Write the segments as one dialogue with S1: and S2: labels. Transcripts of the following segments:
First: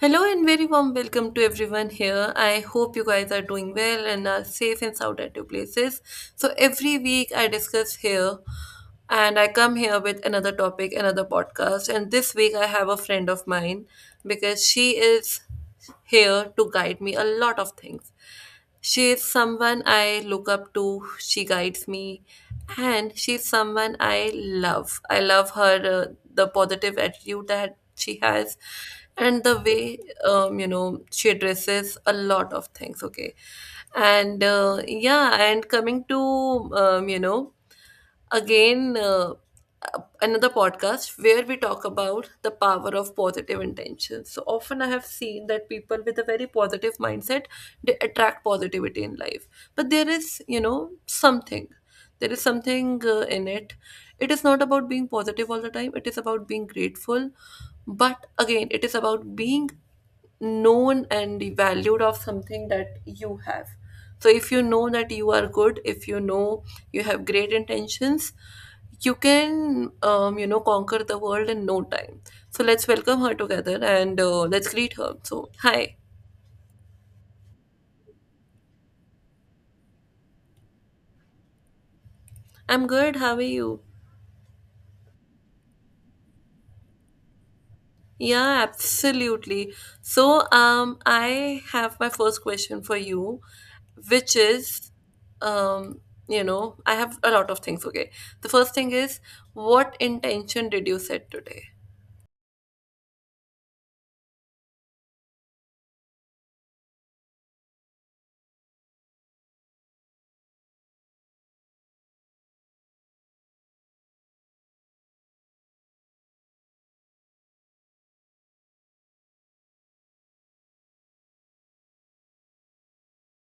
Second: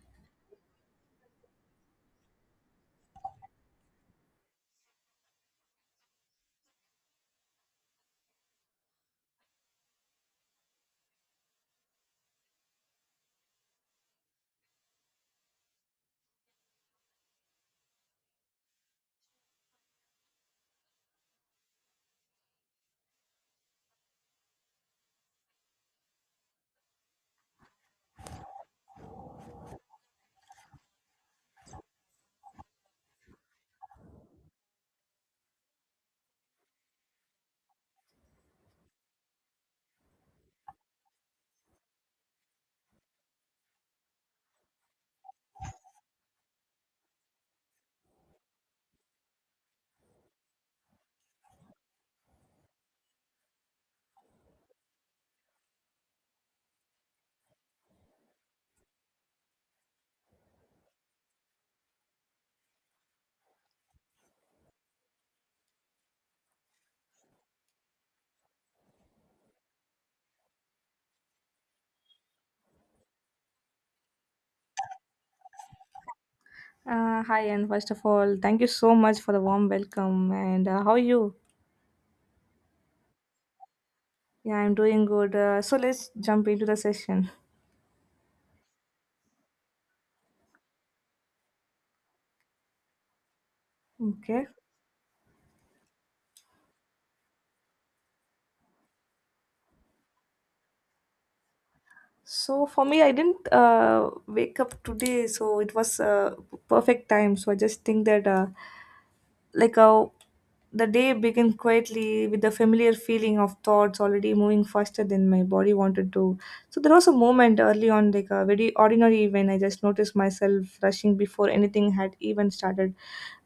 S1: Hello and very warm welcome to everyone here. I hope you guys are doing well and are safe and sound at your places. So every week I discuss here and I come here with another topic, another podcast. And this week I have a friend of mine because she is here to guide me a lot of things. She's someone I look up to. She guides me, and she's someone I love. I love her, the positive attitude that she has, and the way she addresses a lot of things. Okay, and coming to um, you know again, another podcast where we talk about the power of positive intentions. So often I have seen that people with a very positive mindset, they attract positivity in life. But there is, you know, something. There is something, in it. It is not about being positive all the time. It is about being grateful. But again, it is about being known and the valued of something that you have. So if you know that you are good, if you know you have great intentions, you can you know conquer the world in no time. So let's welcome her together and let's greet her. So hi,
S2: Hi, and first of all, thank you so much for the warm welcome. And how are you?
S1: I'm good. How are you?
S2: Yeah, I'm doing good. So let's jump into the session.
S1: Yeah, absolutely. So I have my first question for you, which
S2: Okay.
S1: is um, you know I have a lot of things. Okay, the first thing is, what intention did you set today?
S2: So for me, I didn't wake up today, so it was perfect time. So I just think that, like, the day began quietly with the familiar feeling of thoughts already moving faster than my body wanted to. So there was a moment early on, like a very ordinary, when I just noticed myself rushing before anything had even started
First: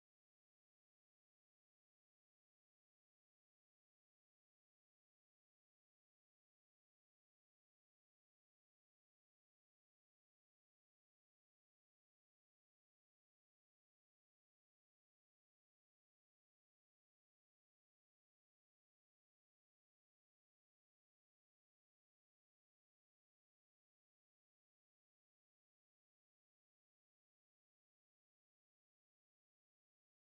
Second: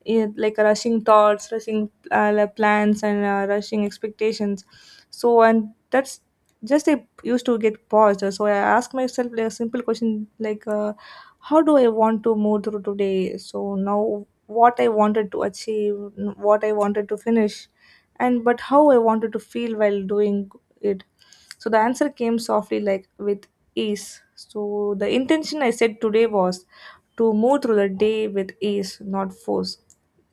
S2: it, like rushing thoughts rushing like plans and rushing expectations. So and that's just I used to get paused. So I ask myself, like, a simple question like how do I want to move through today? So now what I wanted to achieve, what I wanted to finish, and but how I wanted to feel while doing it. So the answer came softly, like with ease. So the intention I said today was to move through the day with ease, not force.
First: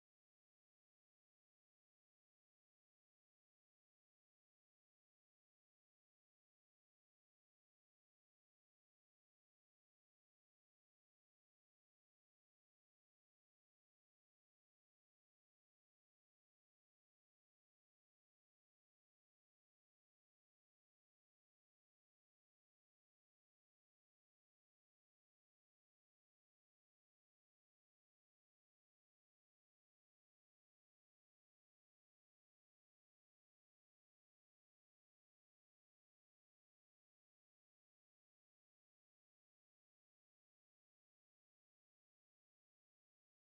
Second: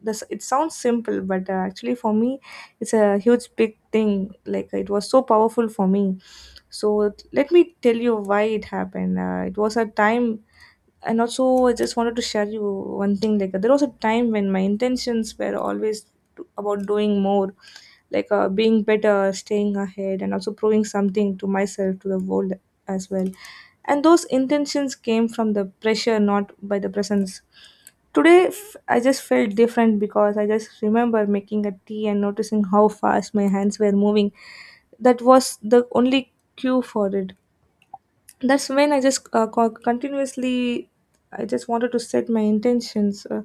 S2: This, it sounds simple, but actually for me, it's a huge big thing. Like it was so powerful for me. So let me tell you why it happened. It was a time. And also I just wanted to share you one thing, like there was a time when my intentions were always about doing more, like being better, staying ahead, and also proving something to myself, to the world as well. And those intentions came from the pressure, not by the presence. Today I just felt different because I just remember making a tea and noticing how fast my hands were moving. That was the only cue for it. That's when I just continuously I just wanted to set my intentions,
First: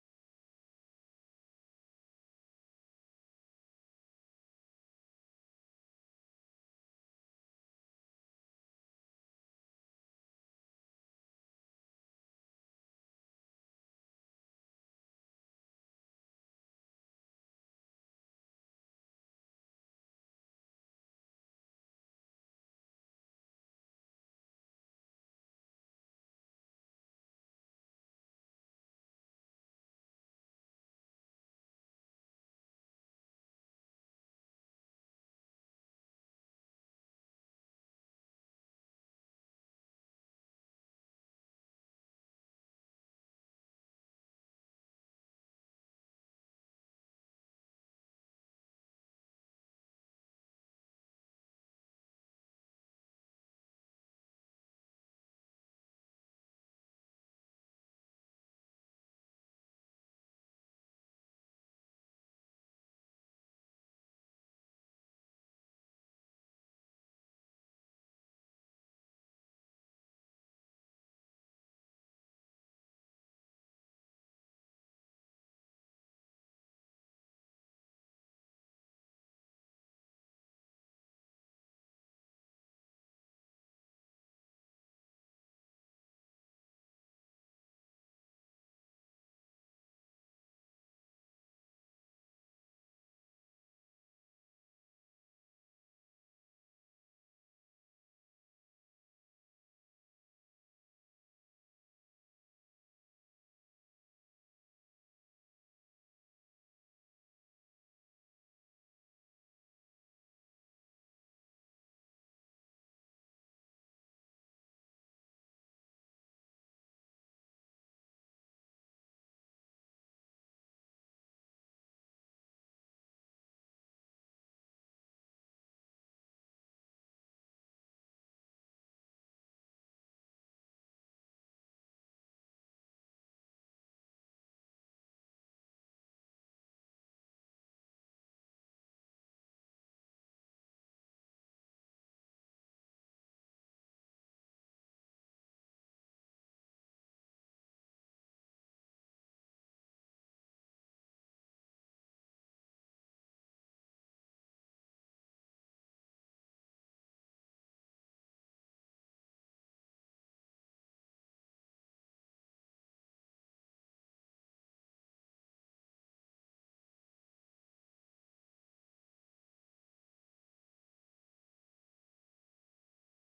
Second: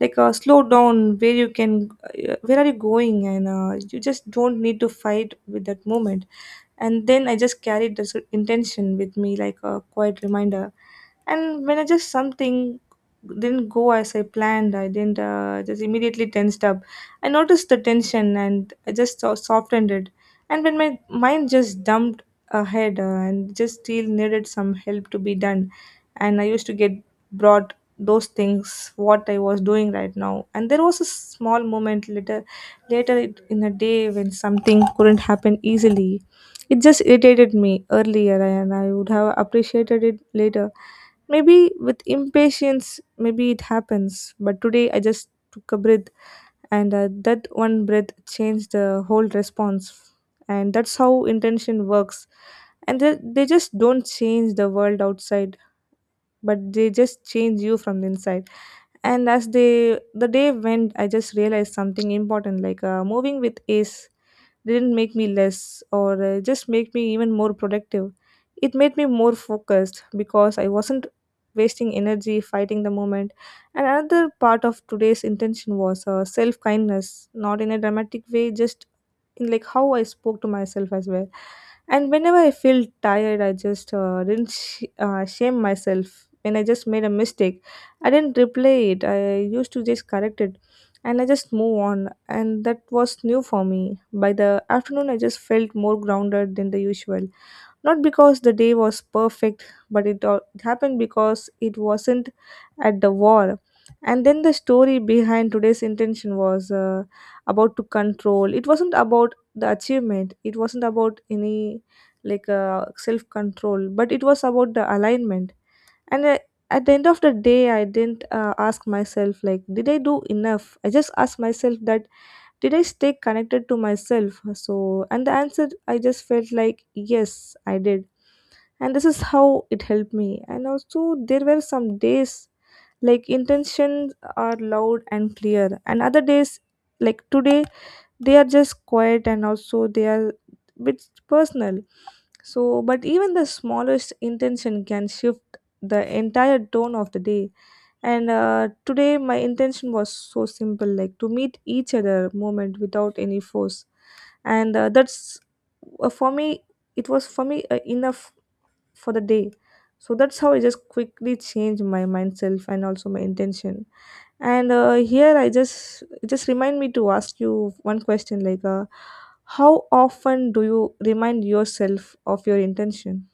S2: like slow down where you can, where are you going, and you just don't need to fight with that moment. And then I just carried this intention with me like a quiet reminder. And when I just something didn't go as I planned, I didn't just immediately tensed up. I noticed the tension and I just softened it. And when my mind just dumped ahead, and just still needed some help to be done, and I used to get brought those things what I was doing right now. And there was a small moment later, in a day when something couldn't happen easily, it just irritated me earlier, and I would have appreciated it later. Maybe with impatience, maybe it happens. But today I just took a breath, and that one breath changed the whole response. And that's how intention works. And they just don't change the world outside, but they just change you from the inside. And as they the day went, I just realized something important, like moving with ease. They didn't make me less or just make me even more productive. It made me more focused because I wasn't wasting energy fighting the moment. And another part of today's intention was self kindness, not in a dramatic way, just in like how I spoke to myself as well. And whenever I feel tired, I just didn't shame myself when I just made a mistake. I didn't replay it. I used to just correct it, and I just move on. And that was new for me. By the afternoon, I just felt more grounded than the usual. Not because the day was perfect, but it happened because it wasn't at the war. And then the story behind today's intention was about to control. It wasn't about the achievement. It wasn't about any like self control, but it was about the alignment. And at the end of the day, I didn't ask myself, like, did I do enough? I just asked myself that, did I stay connected to myself? So, and the answer I just felt like, yes, I did. And this is how it helped me. And also there were some days, like intentions are loud and clear, and other days like today, they are just quiet, and also they are bit personal. So but even the smallest intention can shift the entire tone of the day. And today my intention was so simple, like to meet each other moment without any force. And that's for me it was for me enough for the day. So that's how I just quickly change my mind, self, and also my intention. And here I just it just remind me to ask you one question, like how often do you remind yourself of your intention?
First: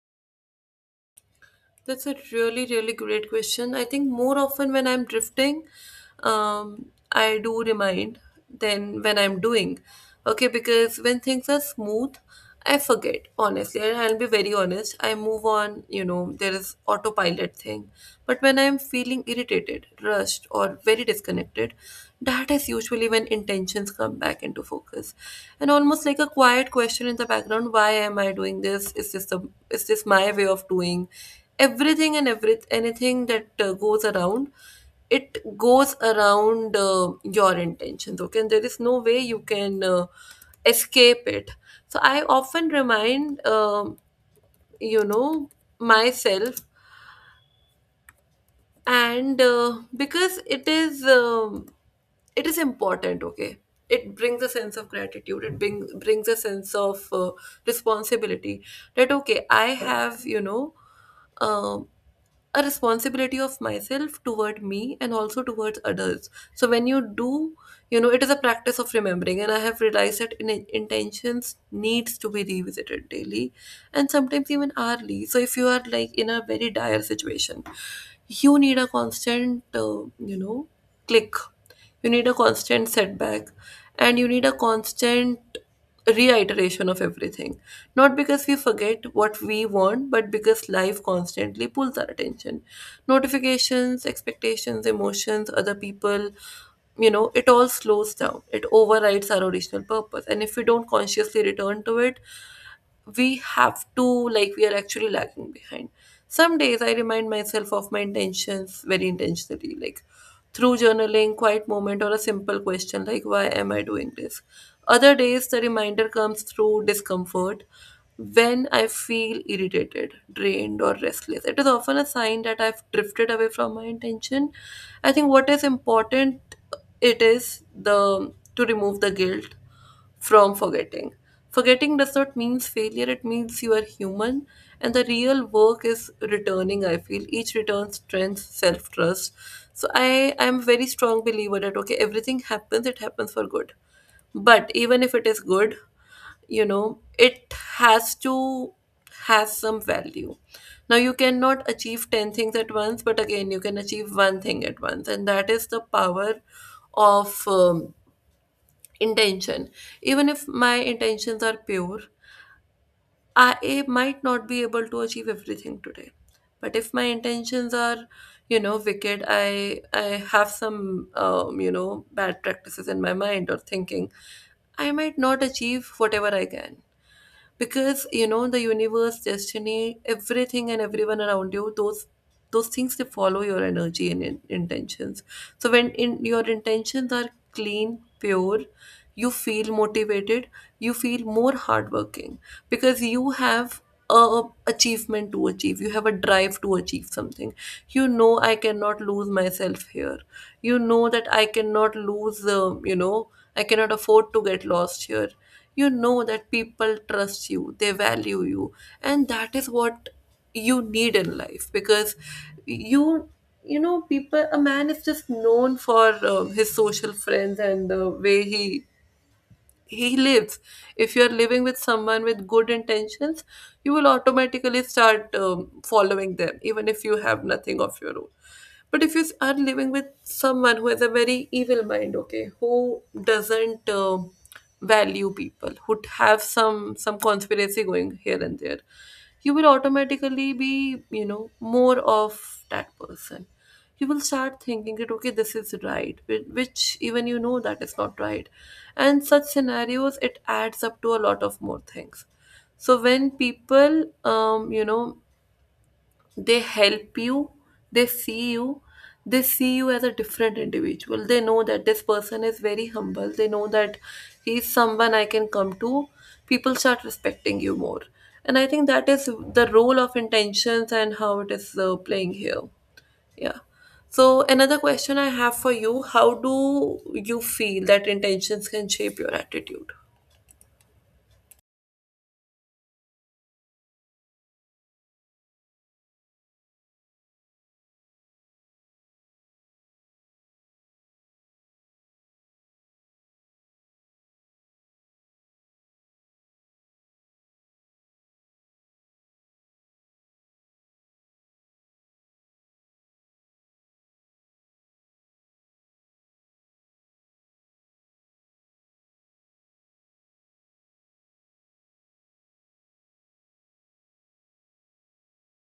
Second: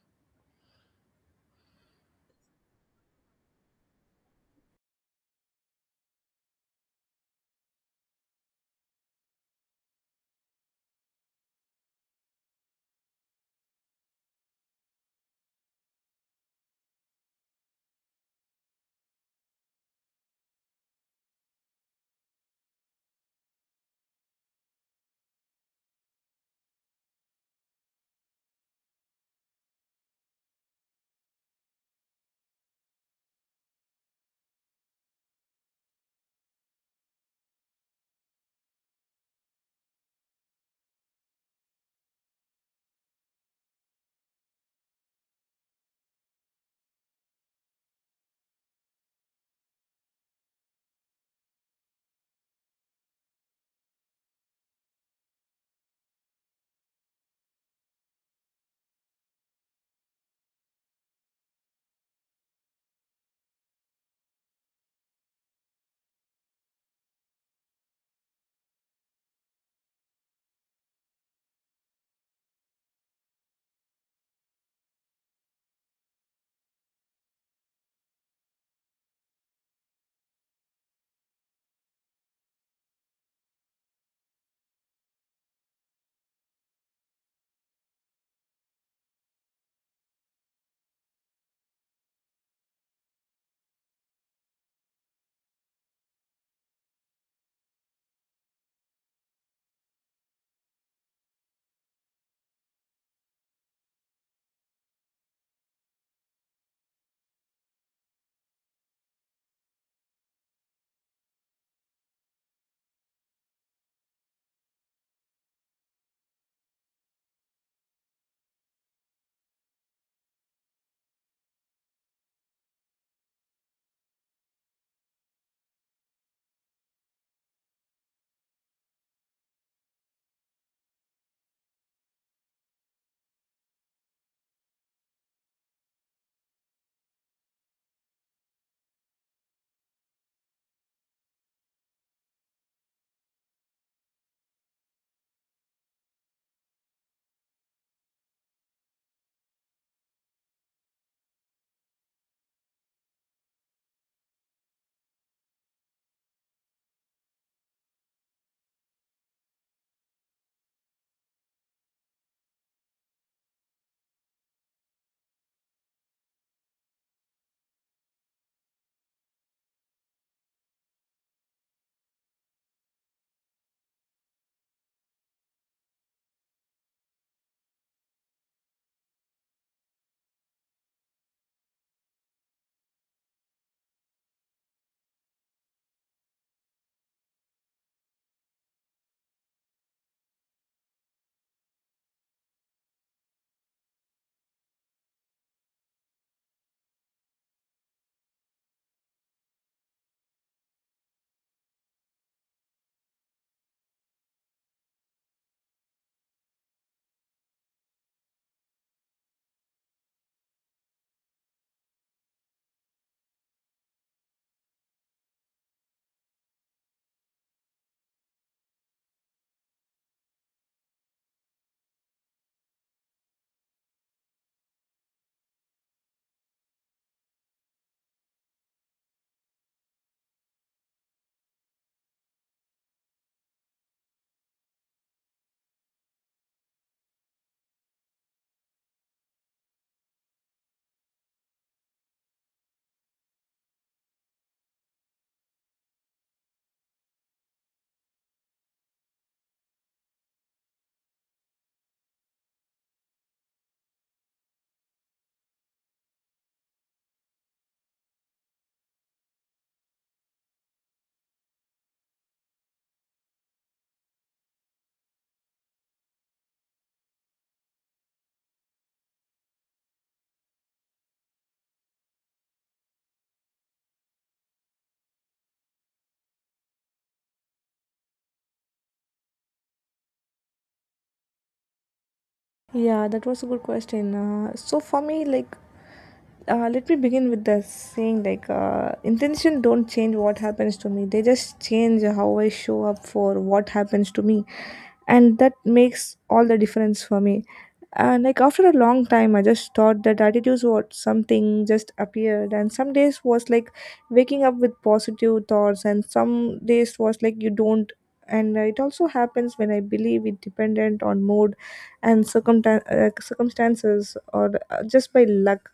S1: That's a really, really great question. I think more often when I'm drifting, um, I do remind than when I'm doing. Okay, because when things are smooth, I forget, honestly. And I'll be very honest. I move on, you know, there is autopilot thing. But when I'm feeling irritated, rushed, or very disconnected, that is usually when intentions come back into focus. And almost like a quiet question in the background, why am I doing this? Is this the is this my way of doing everything? And every anything that goes around, it goes around your intentions. Okay, and there is no way you can escape it. So I often remind you know myself, and because it is important. Okay, it brings a sense of gratitude, it brings a sense of responsibility, that okay, I have, you know, um, a responsibility of myself toward me and also towards others. So when you do, you know, it is a practice of remembering, and I have realized that in intentions needs to be revisited daily and sometimes even hourly. So if you are like in a very dire situation, you need a constant, you know click, you need a constant setback, and you need a constant reiteration of everything. Not because we forget what we want, but because life constantly pulls our attention. Notifications, expectations, emotions, other people, you know, it all slows down. It overrides our original purpose. And if we don't consciously return to it, we have to, like, we are actually lagging behind. Some days I remind myself of my intentions very intentionally, like through journaling, quiet moment, or a simple question like, why am I doing this? Other days the reminder comes through discomfort. When I feel irritated, drained, or restless, it is often a sign that I've drifted away from my intention. I think what is important, it is the to remove the guilt from forgetting. Forgetting does not mean failure, it means you are human, and the real work is returning. I feel each return strength, self trust. So, I am a very strong believer that okay, everything happens, it happens for good. But even if it is good, you know, it has to has some value. Now, you cannot achieve 10 things at once, but again, you can achieve one thing at once, and that is the power of intention. Even if my intentions are pure, I might not be able to achieve everything today. But if my intentions are, you know, wicked, I have some, bad practices in my mind or thinking, I might not achieve whatever I can. Because, you know, the universe, destiny, everything and everyone around you, those things, they follow your energy and intentions. So when in your intentions are clean, pure, you feel motivated, you feel more hardworking, because you have a achievement to achieve, you have a drive to achieve something. You know, I cannot lose myself here. You know that I cannot lose, I cannot afford to get lost here. You know that people trust you, they value you, and that is what you need in life. Because you you know, people, a man is just known for his social friends and the way he lives. If you're living with someone with good intentions, you will automatically start following them, even if you have nothing of your own. But if you are living with someone who has a very evil mind, okay, who doesn't value people, who have some conspiracy going here and there, you will automatically be, you know, more of that person. You will start thinking that okay, this is right, which even you know that is not right. And such scenarios, it adds up to a lot of more things. So when people, they help you, they see you, they see you as a different individual. They know that this person is very humble, they know that he's someone I can come to. People start respecting you more. And I think that is the role of intentions and how it is playing here. Yeah, so another question I have for you, how do you feel that intentions can shape your attitude?
S2: Yeah, that was a good question. So for me, like let me begin with the saying, like intention don't change what happens to me, they just change how I show up for what happens to me. And that makes all the difference for me. And like after a long time I just thought that attitudes were something just appeared. And some days was like waking up with positive thoughts, and some days was like you don't. And it also happens when I believe it dependent on mood and circumstances or just by luck.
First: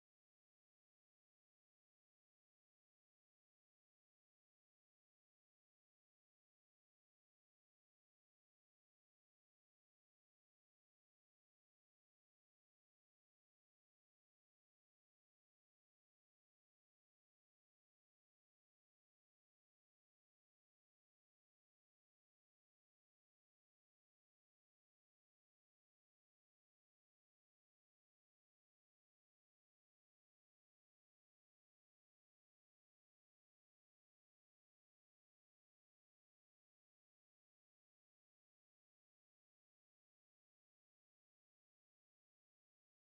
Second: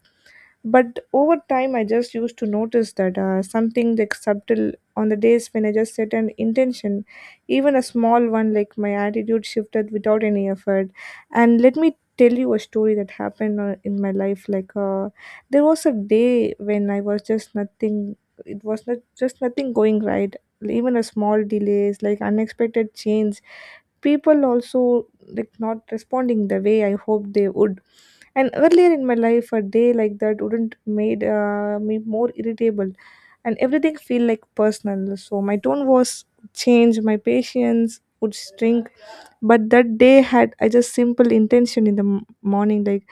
S2: But over time I just used to notice that something like subtle on the days when I just set an intention, even a small one, like my attitude shifted without any effort. And let me tell you a story that happened in my life, like there was a day when I was just nothing. It was not just nothing going right. Even a small delays like unexpected change, people also like not responding the way I hoped they would. And earlier in my life, a day like that wouldn't made me more irritable, and everything feel like personal. So my tone was changed, my patience would shrink, but that day had I just simple intention in the morning, like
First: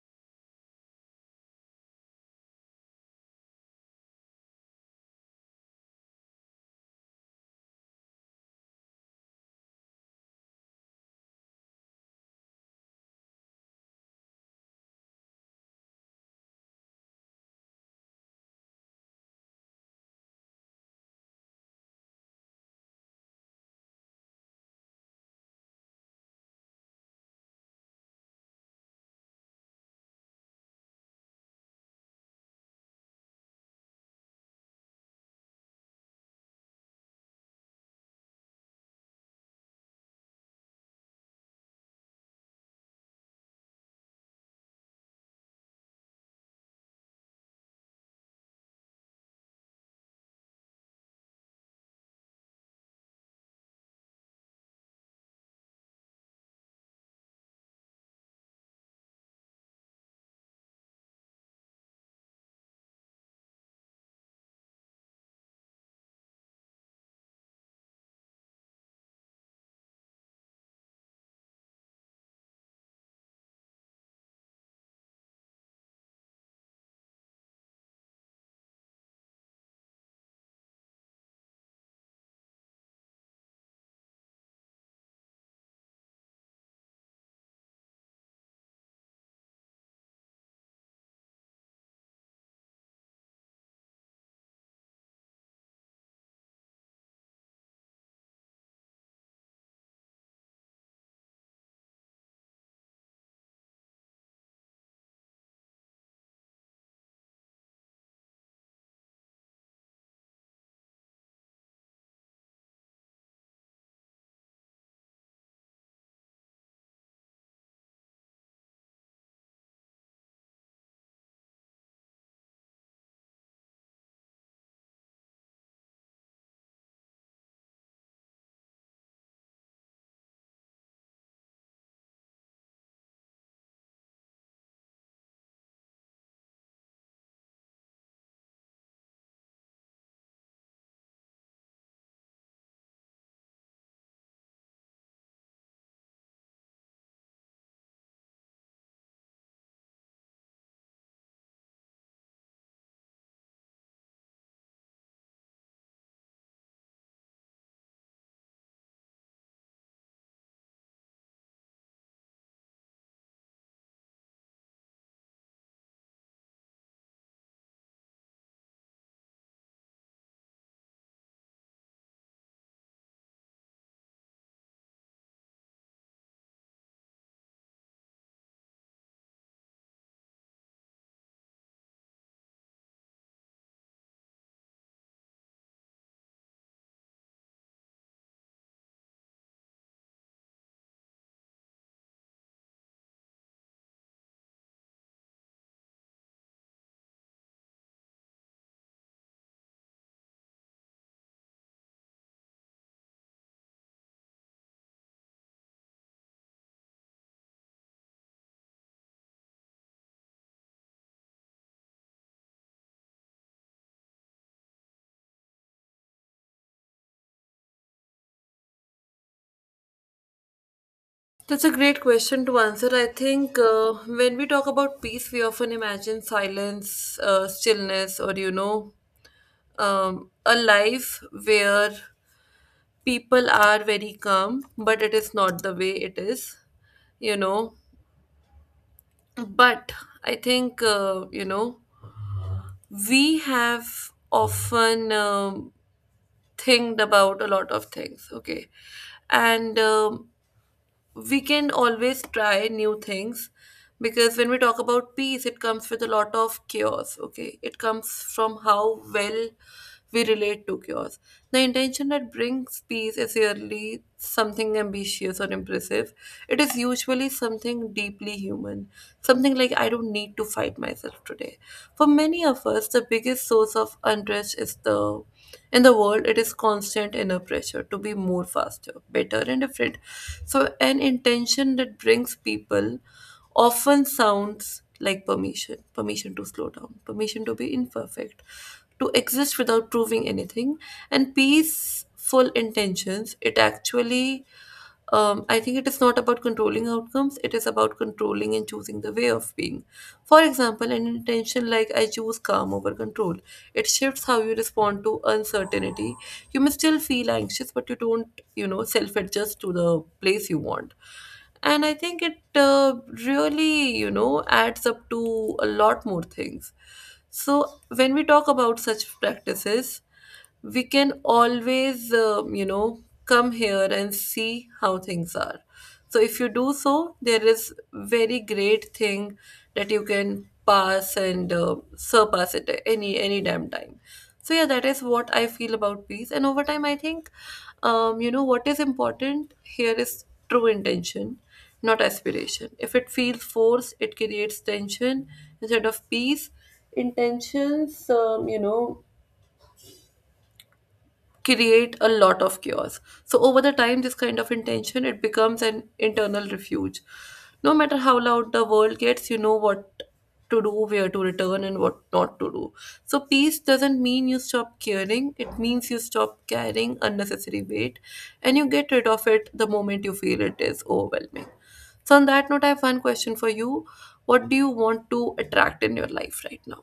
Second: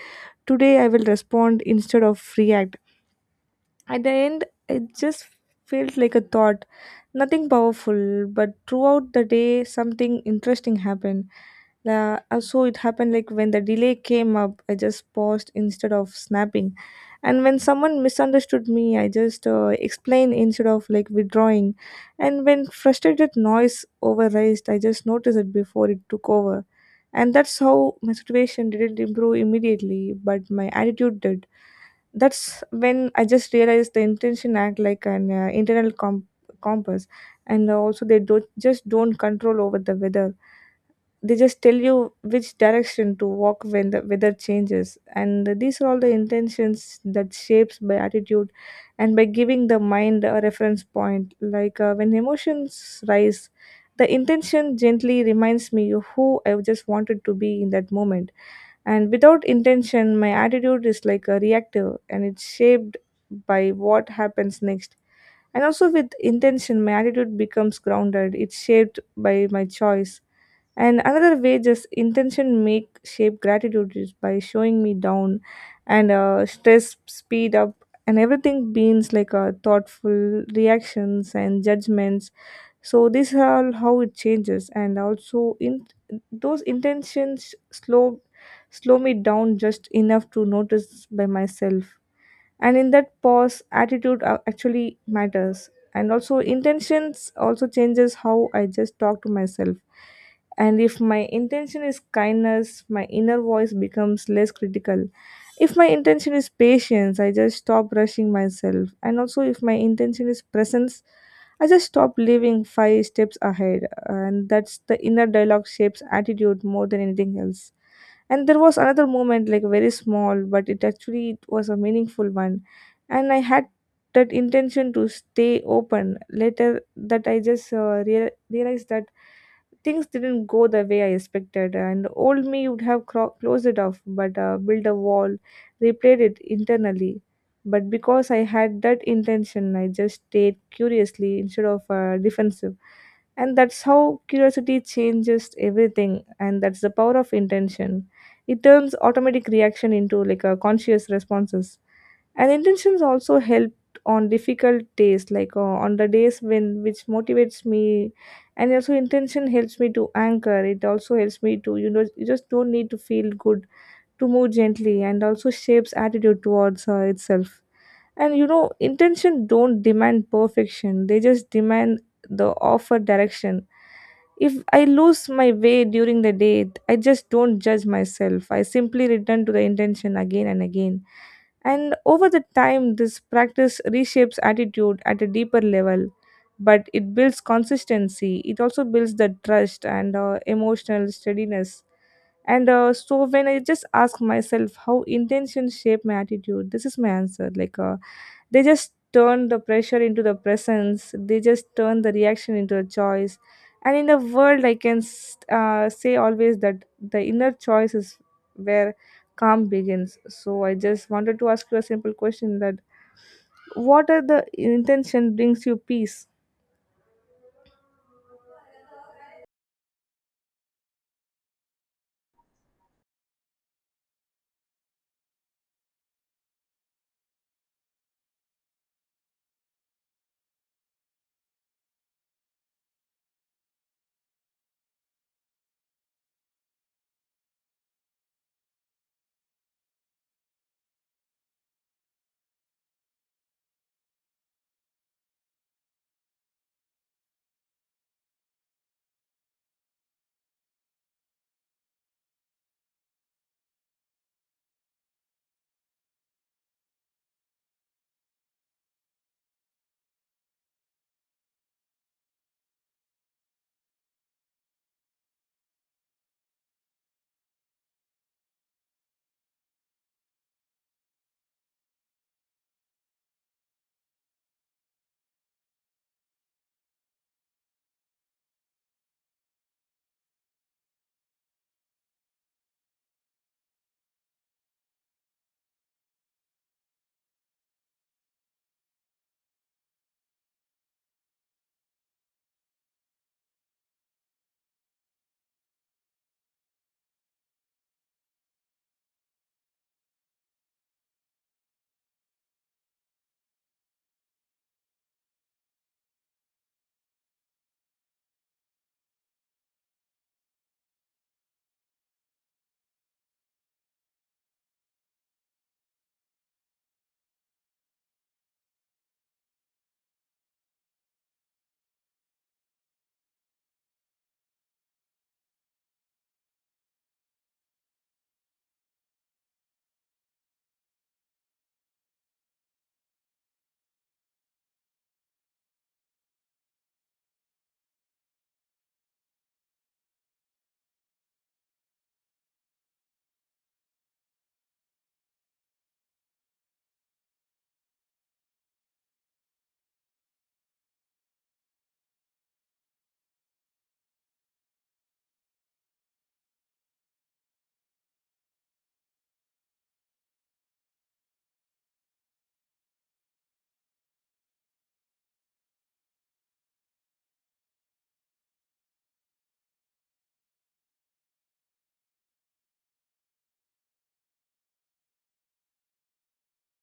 S2: today I will respond instead of react. At the end, it just felt like a thought. Nothing powerful, but throughout the day, something interesting happened. So it happened like when the delay came up, I just paused instead of snapping. And when someone misunderstood me, I just explained instead of like withdrawing. And when frustrated noise overrised, I just noticed it before it took over. And that's how my situation didn't improve immediately, but my attitude did. That's when I just realized the intention act like an internal compass. And also they don't control over the weather. They just tell you which direction to walk when the weather changes. And these are all the intentions that shapes by attitude. And by giving the mind a reference point, like when emotions rise, the intention gently reminds me of who I just wanted to be in that moment. And without intention, my attitude is like a reactive, and it's shaped by what happens next. And also with intention, my attitude becomes grounded. It's shaped by my choice. And another way just intention make shape gratitude is by showing me down, and stress speed up, and everything beings like thoughtful reactions and judgments. So this all how it changes. And also in those intentions slow me down just enough to notice by myself. And in that pause attitude actually matters. And also intentions also changes how I just talk to myself. And if my intention is kindness, my inner voice becomes less critical. If my intention is patience, I just stop rushing myself. And also if my intention is presence, I just stop living five steps ahead. And that's the inner dialogue shapes attitude more than anything else. And there was another moment, like very small, but it actually, it was a meaningful one. And I had that intention to stay open later that I just realized that things didn't go the way I expected, and old me would have closed it off, but built a wall, replayed it internally. But because I had that intention, I just stayed curiously instead of defensive. And that's how curiosity changes everything. And that's the power of intention. It turns automatic reaction into like a conscious responses. And intentions also help on difficult days, like on the days when which motivates me. And also intention helps me to anchor. It also helps me to, you just don't need to feel good to move gently, and also shapes attitude towards itself. And intention don't demand perfection, they just demand the offer direction. If I lose my way during the day, I just don't judge myself. I simply return to the intention again and again. And over the time this practice reshapes attitude at a deeper level, but it builds consistency. It also builds the trust and emotional steadiness. And uh, so when I just ask myself how intention shape my attitude, this is my answer. They just turn the pressure into the presence, they just turn the reaction into a choice. And in the world, I can say always that the inner choice is where calm begins. So I just wanted to ask you a simple question that what are the intention brings you peace?
S1: That's a great question to answer. I think when we talk about peace, we often imagine silence, stillness, or you know, a life where people are very calm, but it is not the way it is, you know. But I think, you know, we have often thinked about a lot of things, okay? And we can always try new things. Because when we talk about peace, it comes with a lot of chaos. Okay, it comes from how well we relate to chaos. The intention that brings peace is rarely something ambitious or impressive. It is usually something deeply human, something like, I don't need to fight myself today. For many of us, the biggest source of unrest is the in the world. It is constant inner pressure to be more, faster, better, and different. So, an intention that brings people often sounds like permission, permission to slow down, permission to be imperfect, to exist without proving anything. And peaceful intentions, it actually, I think, it is not about controlling outcomes, it is about controlling and choosing the way of being. For example, an intention like, I choose calm over control, it shifts how you respond to uncertainty. You may still feel anxious, but you don't, you know, self adjust to the place you want. And I think it, really, you know, adds up to a lot more things. So when we talk about such practices, we can always, come here and see how things are. So if you do, so there is very great thing that you can pass and surpass it, any damn time. So yeah, that is what I feel about peace. And over time, I think, you know, what is important here is true intention, not aspiration. If it feels forced, it creates tension instead of peace. Intentions, create a lot of chaos. So over the time, this kind of intention, it becomes an internal refuge. No matter how loud the world gets, you know what to do, where to return, and what not to do. So peace doesn't mean you stop caring. It means you stop carrying unnecessary weight, and you get rid of it the moment you feel it is overwhelming. So on that note, I have one question for you. What do you want to attract in your life right now?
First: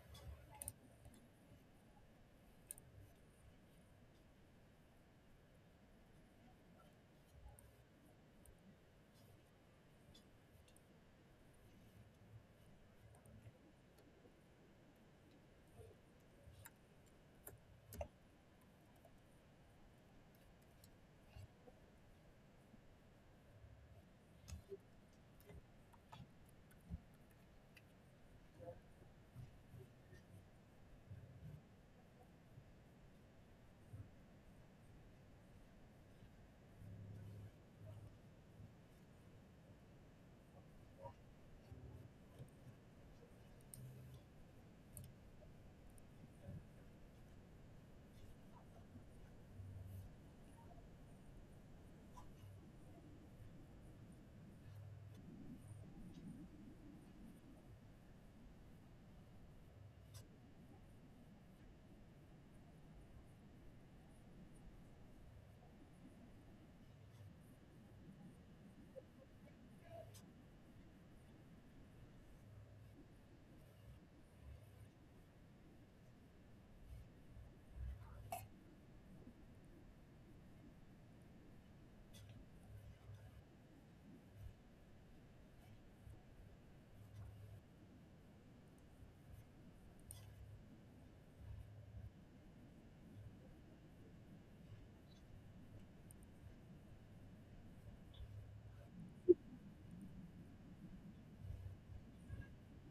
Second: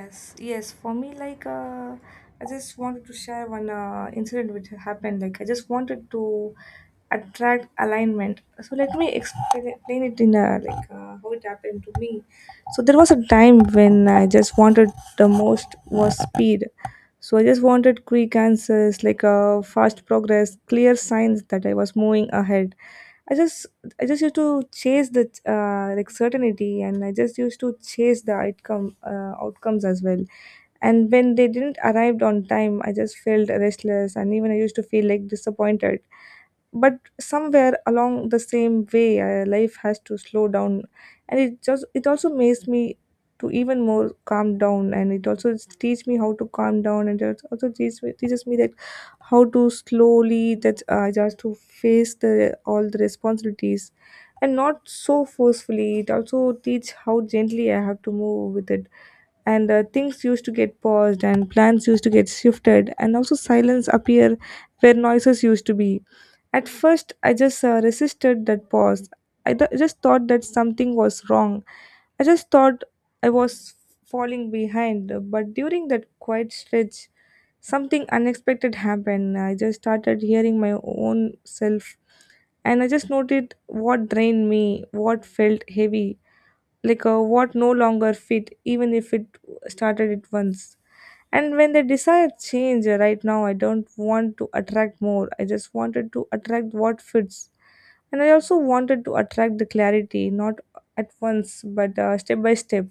S2: Yes, yes. For me, I just wanted to share one incident which happened. Like, I just wanted to attract alignment. So let me explain it in a how it happened to me. So there was a time when I just wanted the most was speed. So I just wanted quick answers, fast progress, clear signs that I was moving ahead. I just I just used to chase the like certainty, and I just used to chase the outcomes as well. And when they didn't arrived on time, I just felt restless, and even I used to feel like disappointed. But somewhere along the same way, life has to slow down. And it also makes me to even more calm down, and it also teach me how to calm down, and it also teaches me that how to slowly that just to face the all the responsibilities and not so forcefully. It also teach how gently I have to move with it. And things used to get paused, and plans used to get shifted, and also silence appear where noises used to be. At first I just resisted that pause. I just thought that something was wrong. I just thought I was falling behind. But during that quiet stretch, something unexpected happened. I just started hearing my own self, and I just noted what drained me, what felt heavy, what no longer fit, even if it started it once. And when the desire change, right now I don't want to attract more. I just wanted to attract what fits. And I also wanted to attract the clarity, not at once, but step by step.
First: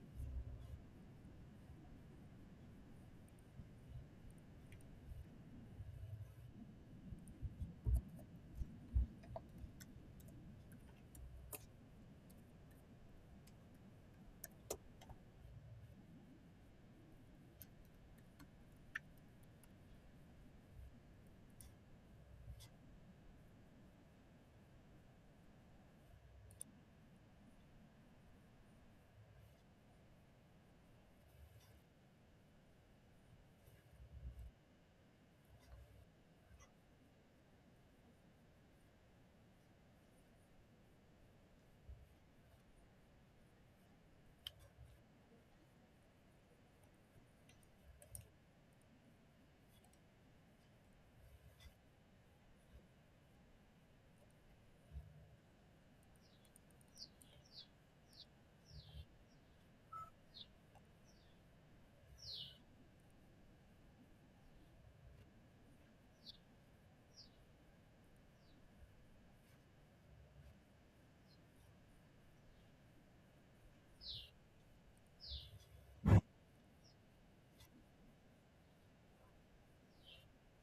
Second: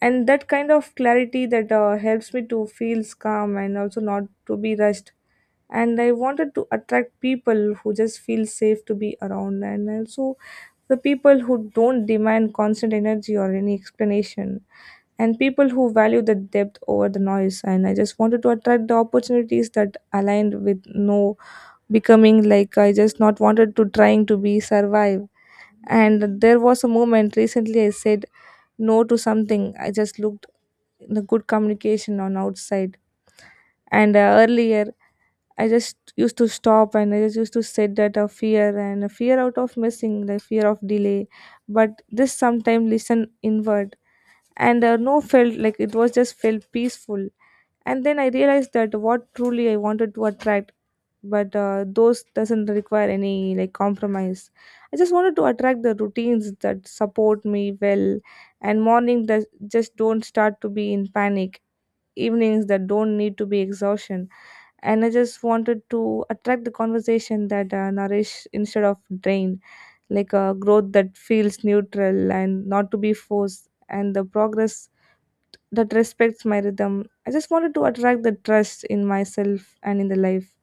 S2: And that kind of clarity that helps me to feel calm and also not to be rushed. And I wanted to attract people who just feel safe to be around, and also the people who don't demand constant energy or any explanation, and people who value the depth over the noise. And I just wanted to attract the opportunities that aligned with no becoming, like I just not wanted to trying to be survive. And there was a moment recently I said no to something. I just looked the good communication on outside, and earlier I just used to stop, and I just used to sit that a fear, and a fear out of missing, the fear of delay. But this sometime listen inward, and no felt like it was just felt peaceful. And then I realized that what truly I wanted to attract, but those doesn't require any like compromise. I just wanted to attract the routines that support me well, and morning that just don't start to be in panic, evenings that don't need to be exhaustion, and I just wanted to attract the conversation that nourish instead of drain, like a growth that feels neutral and not to be forced, and the progress that respects my rhythm. I just wanted to attract the trust in myself and in the life.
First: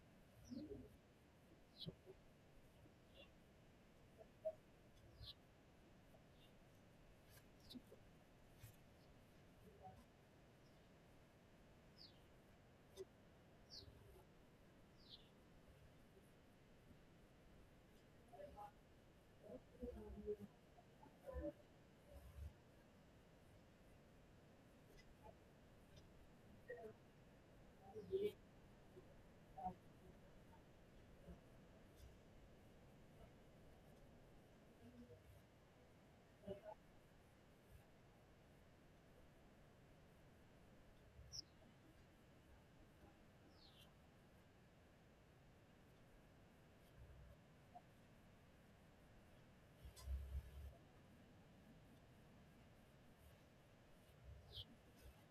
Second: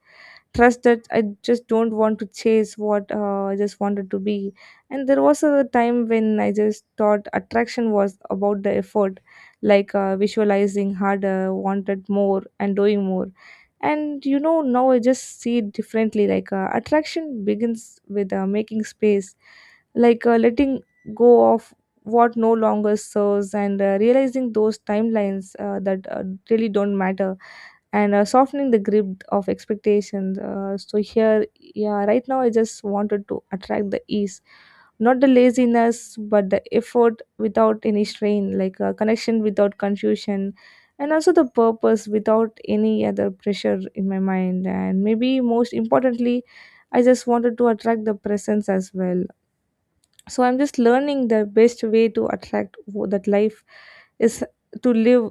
S2: Trust that I just don't want to chase what I just wanted to be. And there was a time when I just thought attraction was about the effort, like visualizing harder, wanted more, and doing more. And you know, now I just see it differently. Attraction begins with making space, letting go of what no longer serves, and realizing those timelines that really don't matter, and softening the grip of expectations. So here, yeah, right now I just wanted to attract the ease, not the laziness, but the effort without any strain, like a connection without confusion, and also the purpose without any other pressure in my mind. And maybe most importantly, I just wanted to attract the presence as well. So I'm just learning the best way to attract that life is to live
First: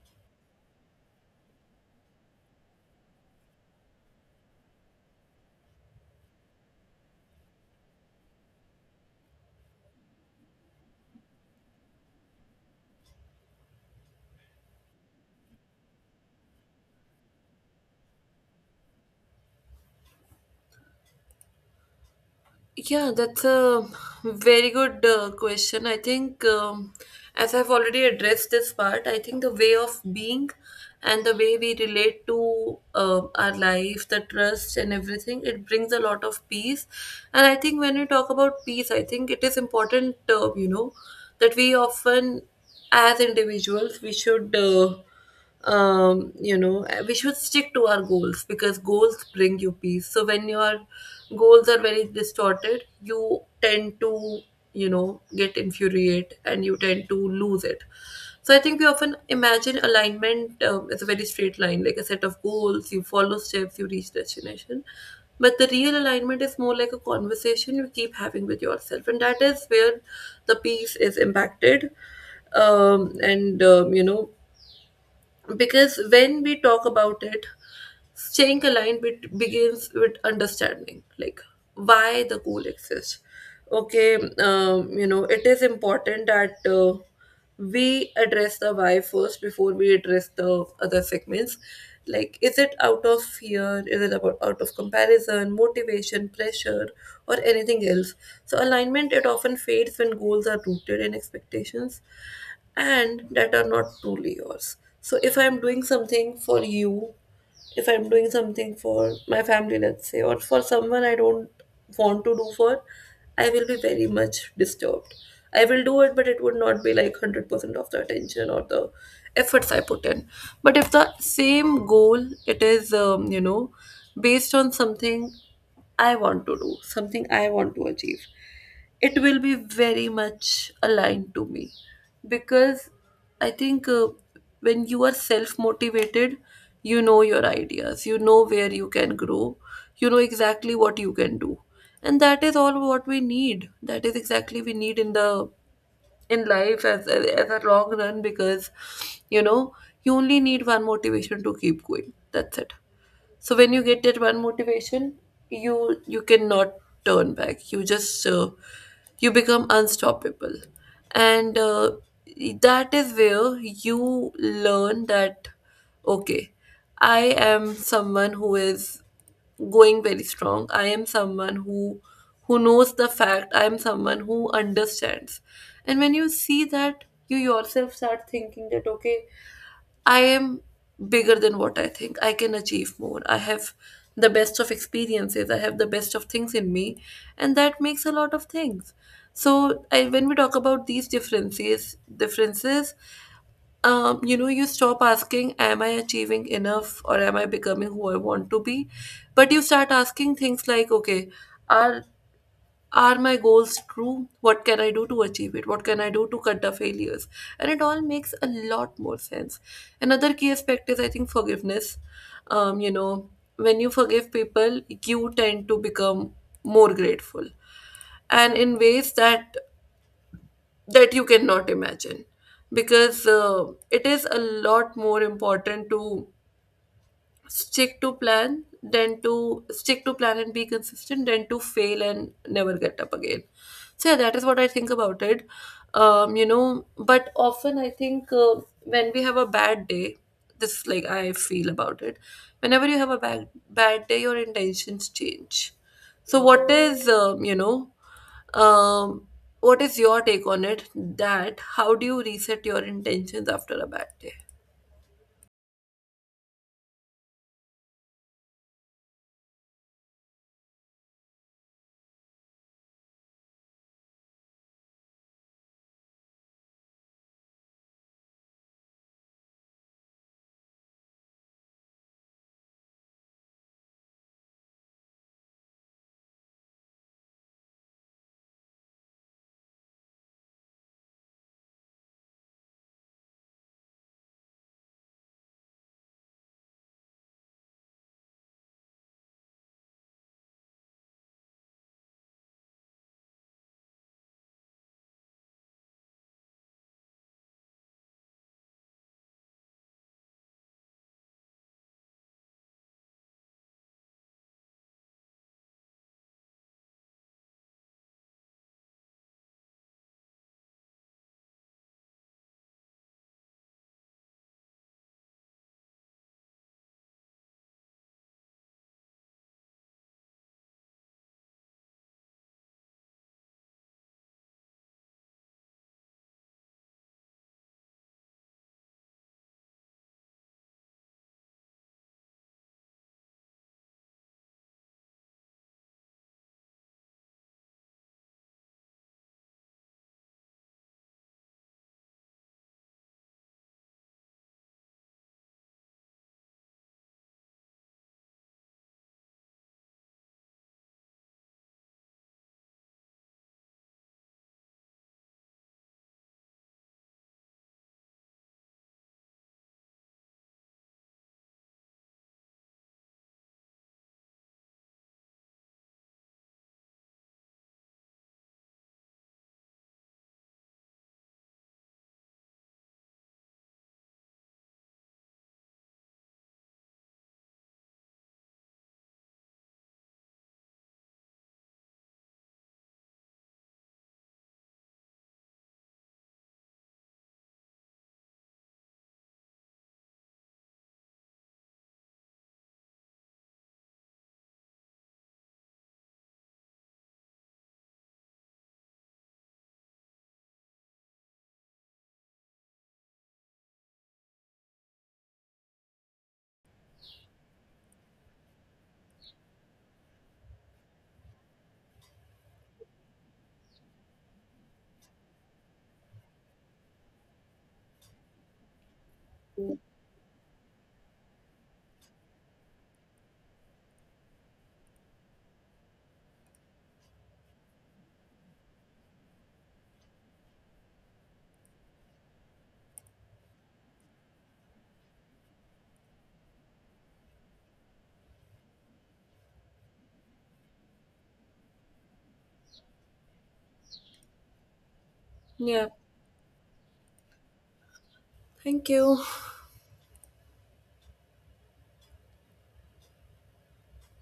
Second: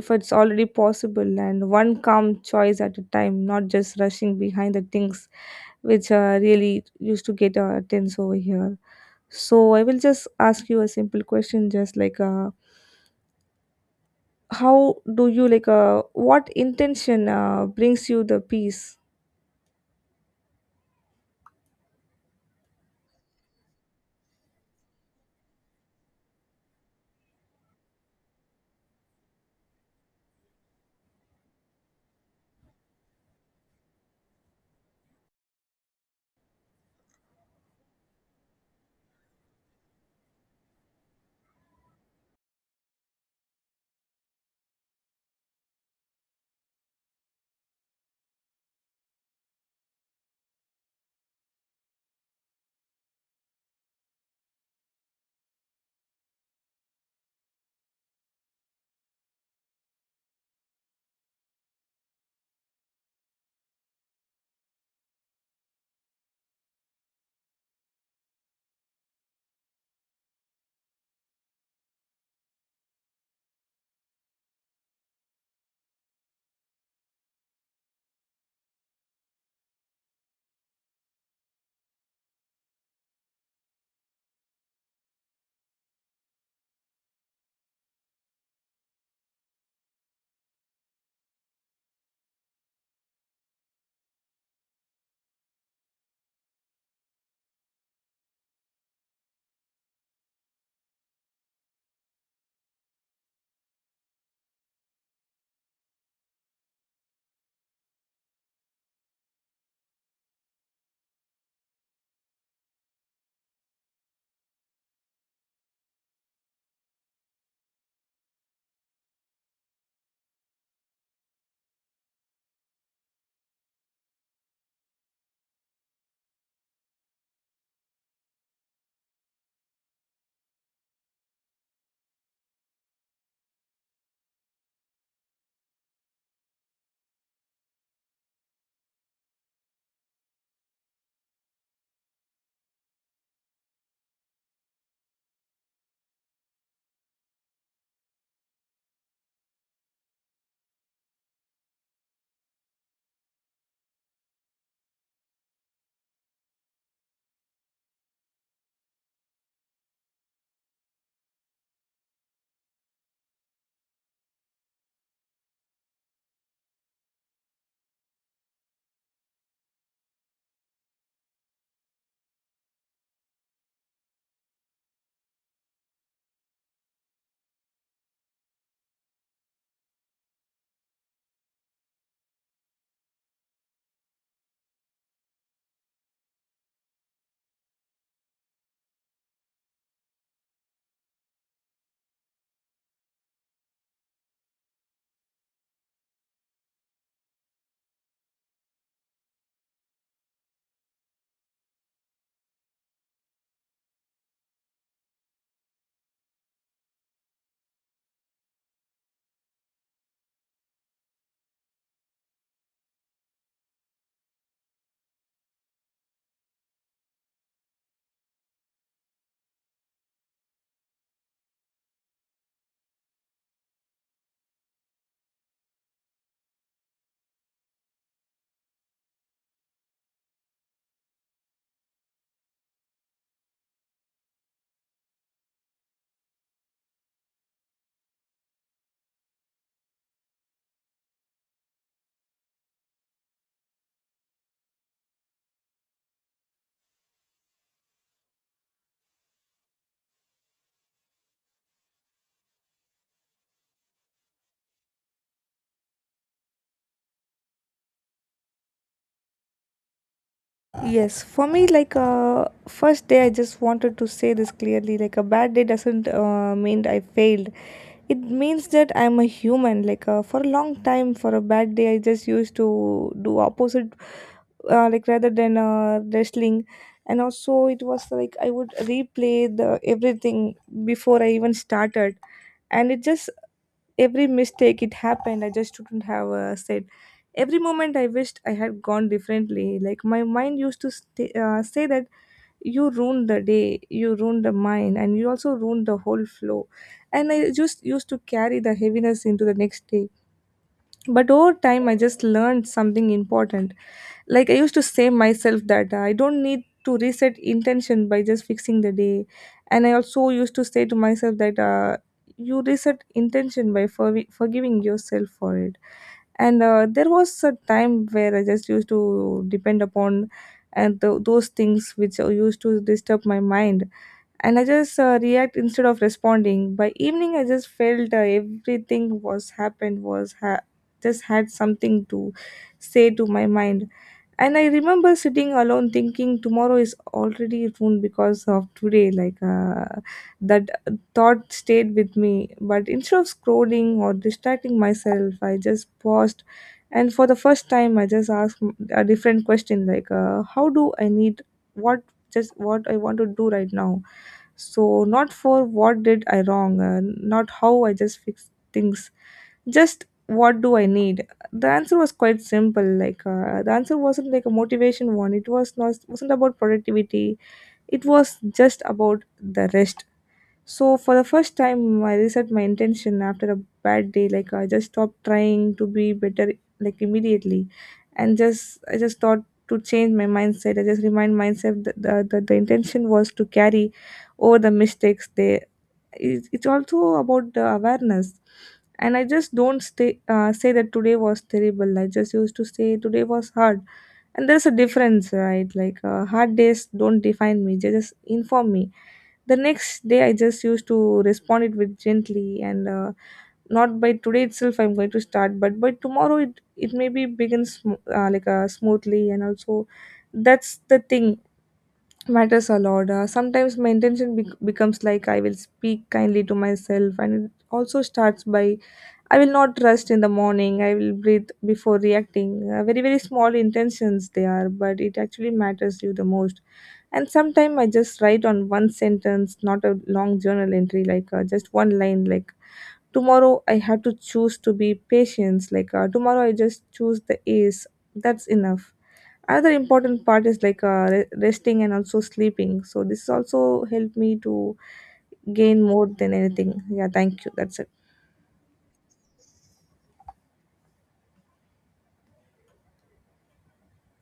S2: if it's already possible, and one calm choice at a time, not just rushing behind the things which really used to get our attention over here. So I will just ask you a simple question, just how do you what intention brings you the peace?
S1: Yeah, that's a very good question. I think, as I've already addressed this part, I think the way of being and the way we relate to our life, the trust and everything, it brings a lot of peace. And I think when we talk about peace, I think it is important, you know, that we often, as individuals, we should. We should stick to our goals because goals bring you peace. So when your goals are very distorted you tend to, you know, get infuriate and you tend to lose it. So I think we often imagine alignment as a very straight line, like a set of goals, you follow steps, you reach destination. But the real alignment is more like a conversation you keep having with yourself, and that is where the peace is impacted. And you know Because when we talk about it, staying aligned begins with understanding, like why the goal exists. Okay. It is important that we address the why first before we address the other segments. Like, is it out of fear? Is it about out of comparison, motivation, pressure, or anything else? So, alignment it often fades when goals are rooted in expectations and that are not truly yours. So, if I'm doing something for you, if I'm doing something for my family, let's say, or for someone I don't want to do for, I will be very much disturbed. I will do it, but it would not be like 100% of the attention or the efforts I put in. But if the same goal, it is, based on something I want to do, something I want to achieve, it will be very much aligned to me. Because I think when you are self motivated, you know your ideas, you know where you can grow, you know exactly what you can do, and that is all what we need. That is exactly we need in the in life as a long run. Because you know, you only need one motivation to keep going. That's it. So when you get that one motivation, you you cannot turn back, you just you become unstoppable. And that is where you learn that okay, I am someone who is going very strong, I am someone who knows the fact, I am someone who understands. And when you see that, you yourself start thinking that okay, I am bigger than what I think. I can achieve more. I have the best of experiences. I have the best of things in me, and that makes a lot of things. So, I, when we talk about these differences, you stop asking, "Am I achieving enough, or am I becoming who I want to be?" But you start asking things like, "Okay, are are my goals true? What can I do to achieve it? What can I do to cut the failures?" And it all makes a lot more sense. Another key aspect is, I think, forgiveness. Um, you know, when you forgive people, you tend to become more grateful, and in ways that that you cannot imagine. Because it is a lot more important to stick to plan, then to stick to plan and be consistent, then to fail and never get up again. So yeah, that is what I think about it. But often I think when we have a bad day, this is like I feel about it, whenever you have a bad day your intentions change. So what is um what is your take on it, that how do you reset your intentions after a bad day?
S2: Yes, for me, first day, I just wanted to say this clearly. Like, a bad day doesn't mean I failed. It means that I'm a human. For a long time, for a bad day, I just used to do opposite, like rather than wrestling, and also it was like I would replay the everything before I even started, and it just every mistake it happened, I just shouldn't have said every moment I wished I had gone differently. Like my mind used to say that you ruined the day, you ruined the mind, and you also ruined the whole flow, and I just used to carry the heaviness into the next day. But over time I just learned something important. Like, I used to say myself that I don't need to reset intention by just fixing the day. And I also used to say to myself that you reset intention by forgiving yourself for it. And there was a time where I just used to depend upon and those things which used to disturb my mind, and I just react instead of responding. By evening, I just felt everything was happened was just had something to say to my mind. And I remember sitting alone thinking tomorrow is already ruined because of today. That thought stayed with me. But instead of scrolling or distracting myself, I just paused, and for the first time I just asked a different question, how do I need, what, just what I want to do right now. So not for what did I wrong, not how I just fix things, just what do I need. The answer was quite simple. The answer wasn't like a motivation one. It was not wasn't about productivity. It was just about the rest. So for the first time I reset my intention after a bad day. Like, I just stopped trying to be better, like immediately. And just I just thought, to change my mindset, I just remind myself that the intention was to carry over the mistakes. They, it's also about the awareness. And I just don't stay say that today was terrible. I just used to say today was hard. And there's a difference, right? Hard days don't define me, they just inform me. The next day I just used to respond it with gently, and not by today itself I'm going to start, but by tomorrow it maybe begins smoothly, and also that's the thing matters a lot. Sometimes my intention becomes like I will speak kindly to myself, and it also starts by I will not rest in the morning, I will breathe before reacting. Very, very small intentions they are, but it actually matters you the most. And sometimes I just write on one sentence, not a long journal entry, just one line, like tomorrow I have to choose to be patient, tomorrow I just choose the ace. That's enough. Another important part is like resting and also sleeping. So this also helped me to gain
S1: Yeah,
S2: more than anything. Yeah, thank you. That's it.
S1: thank you.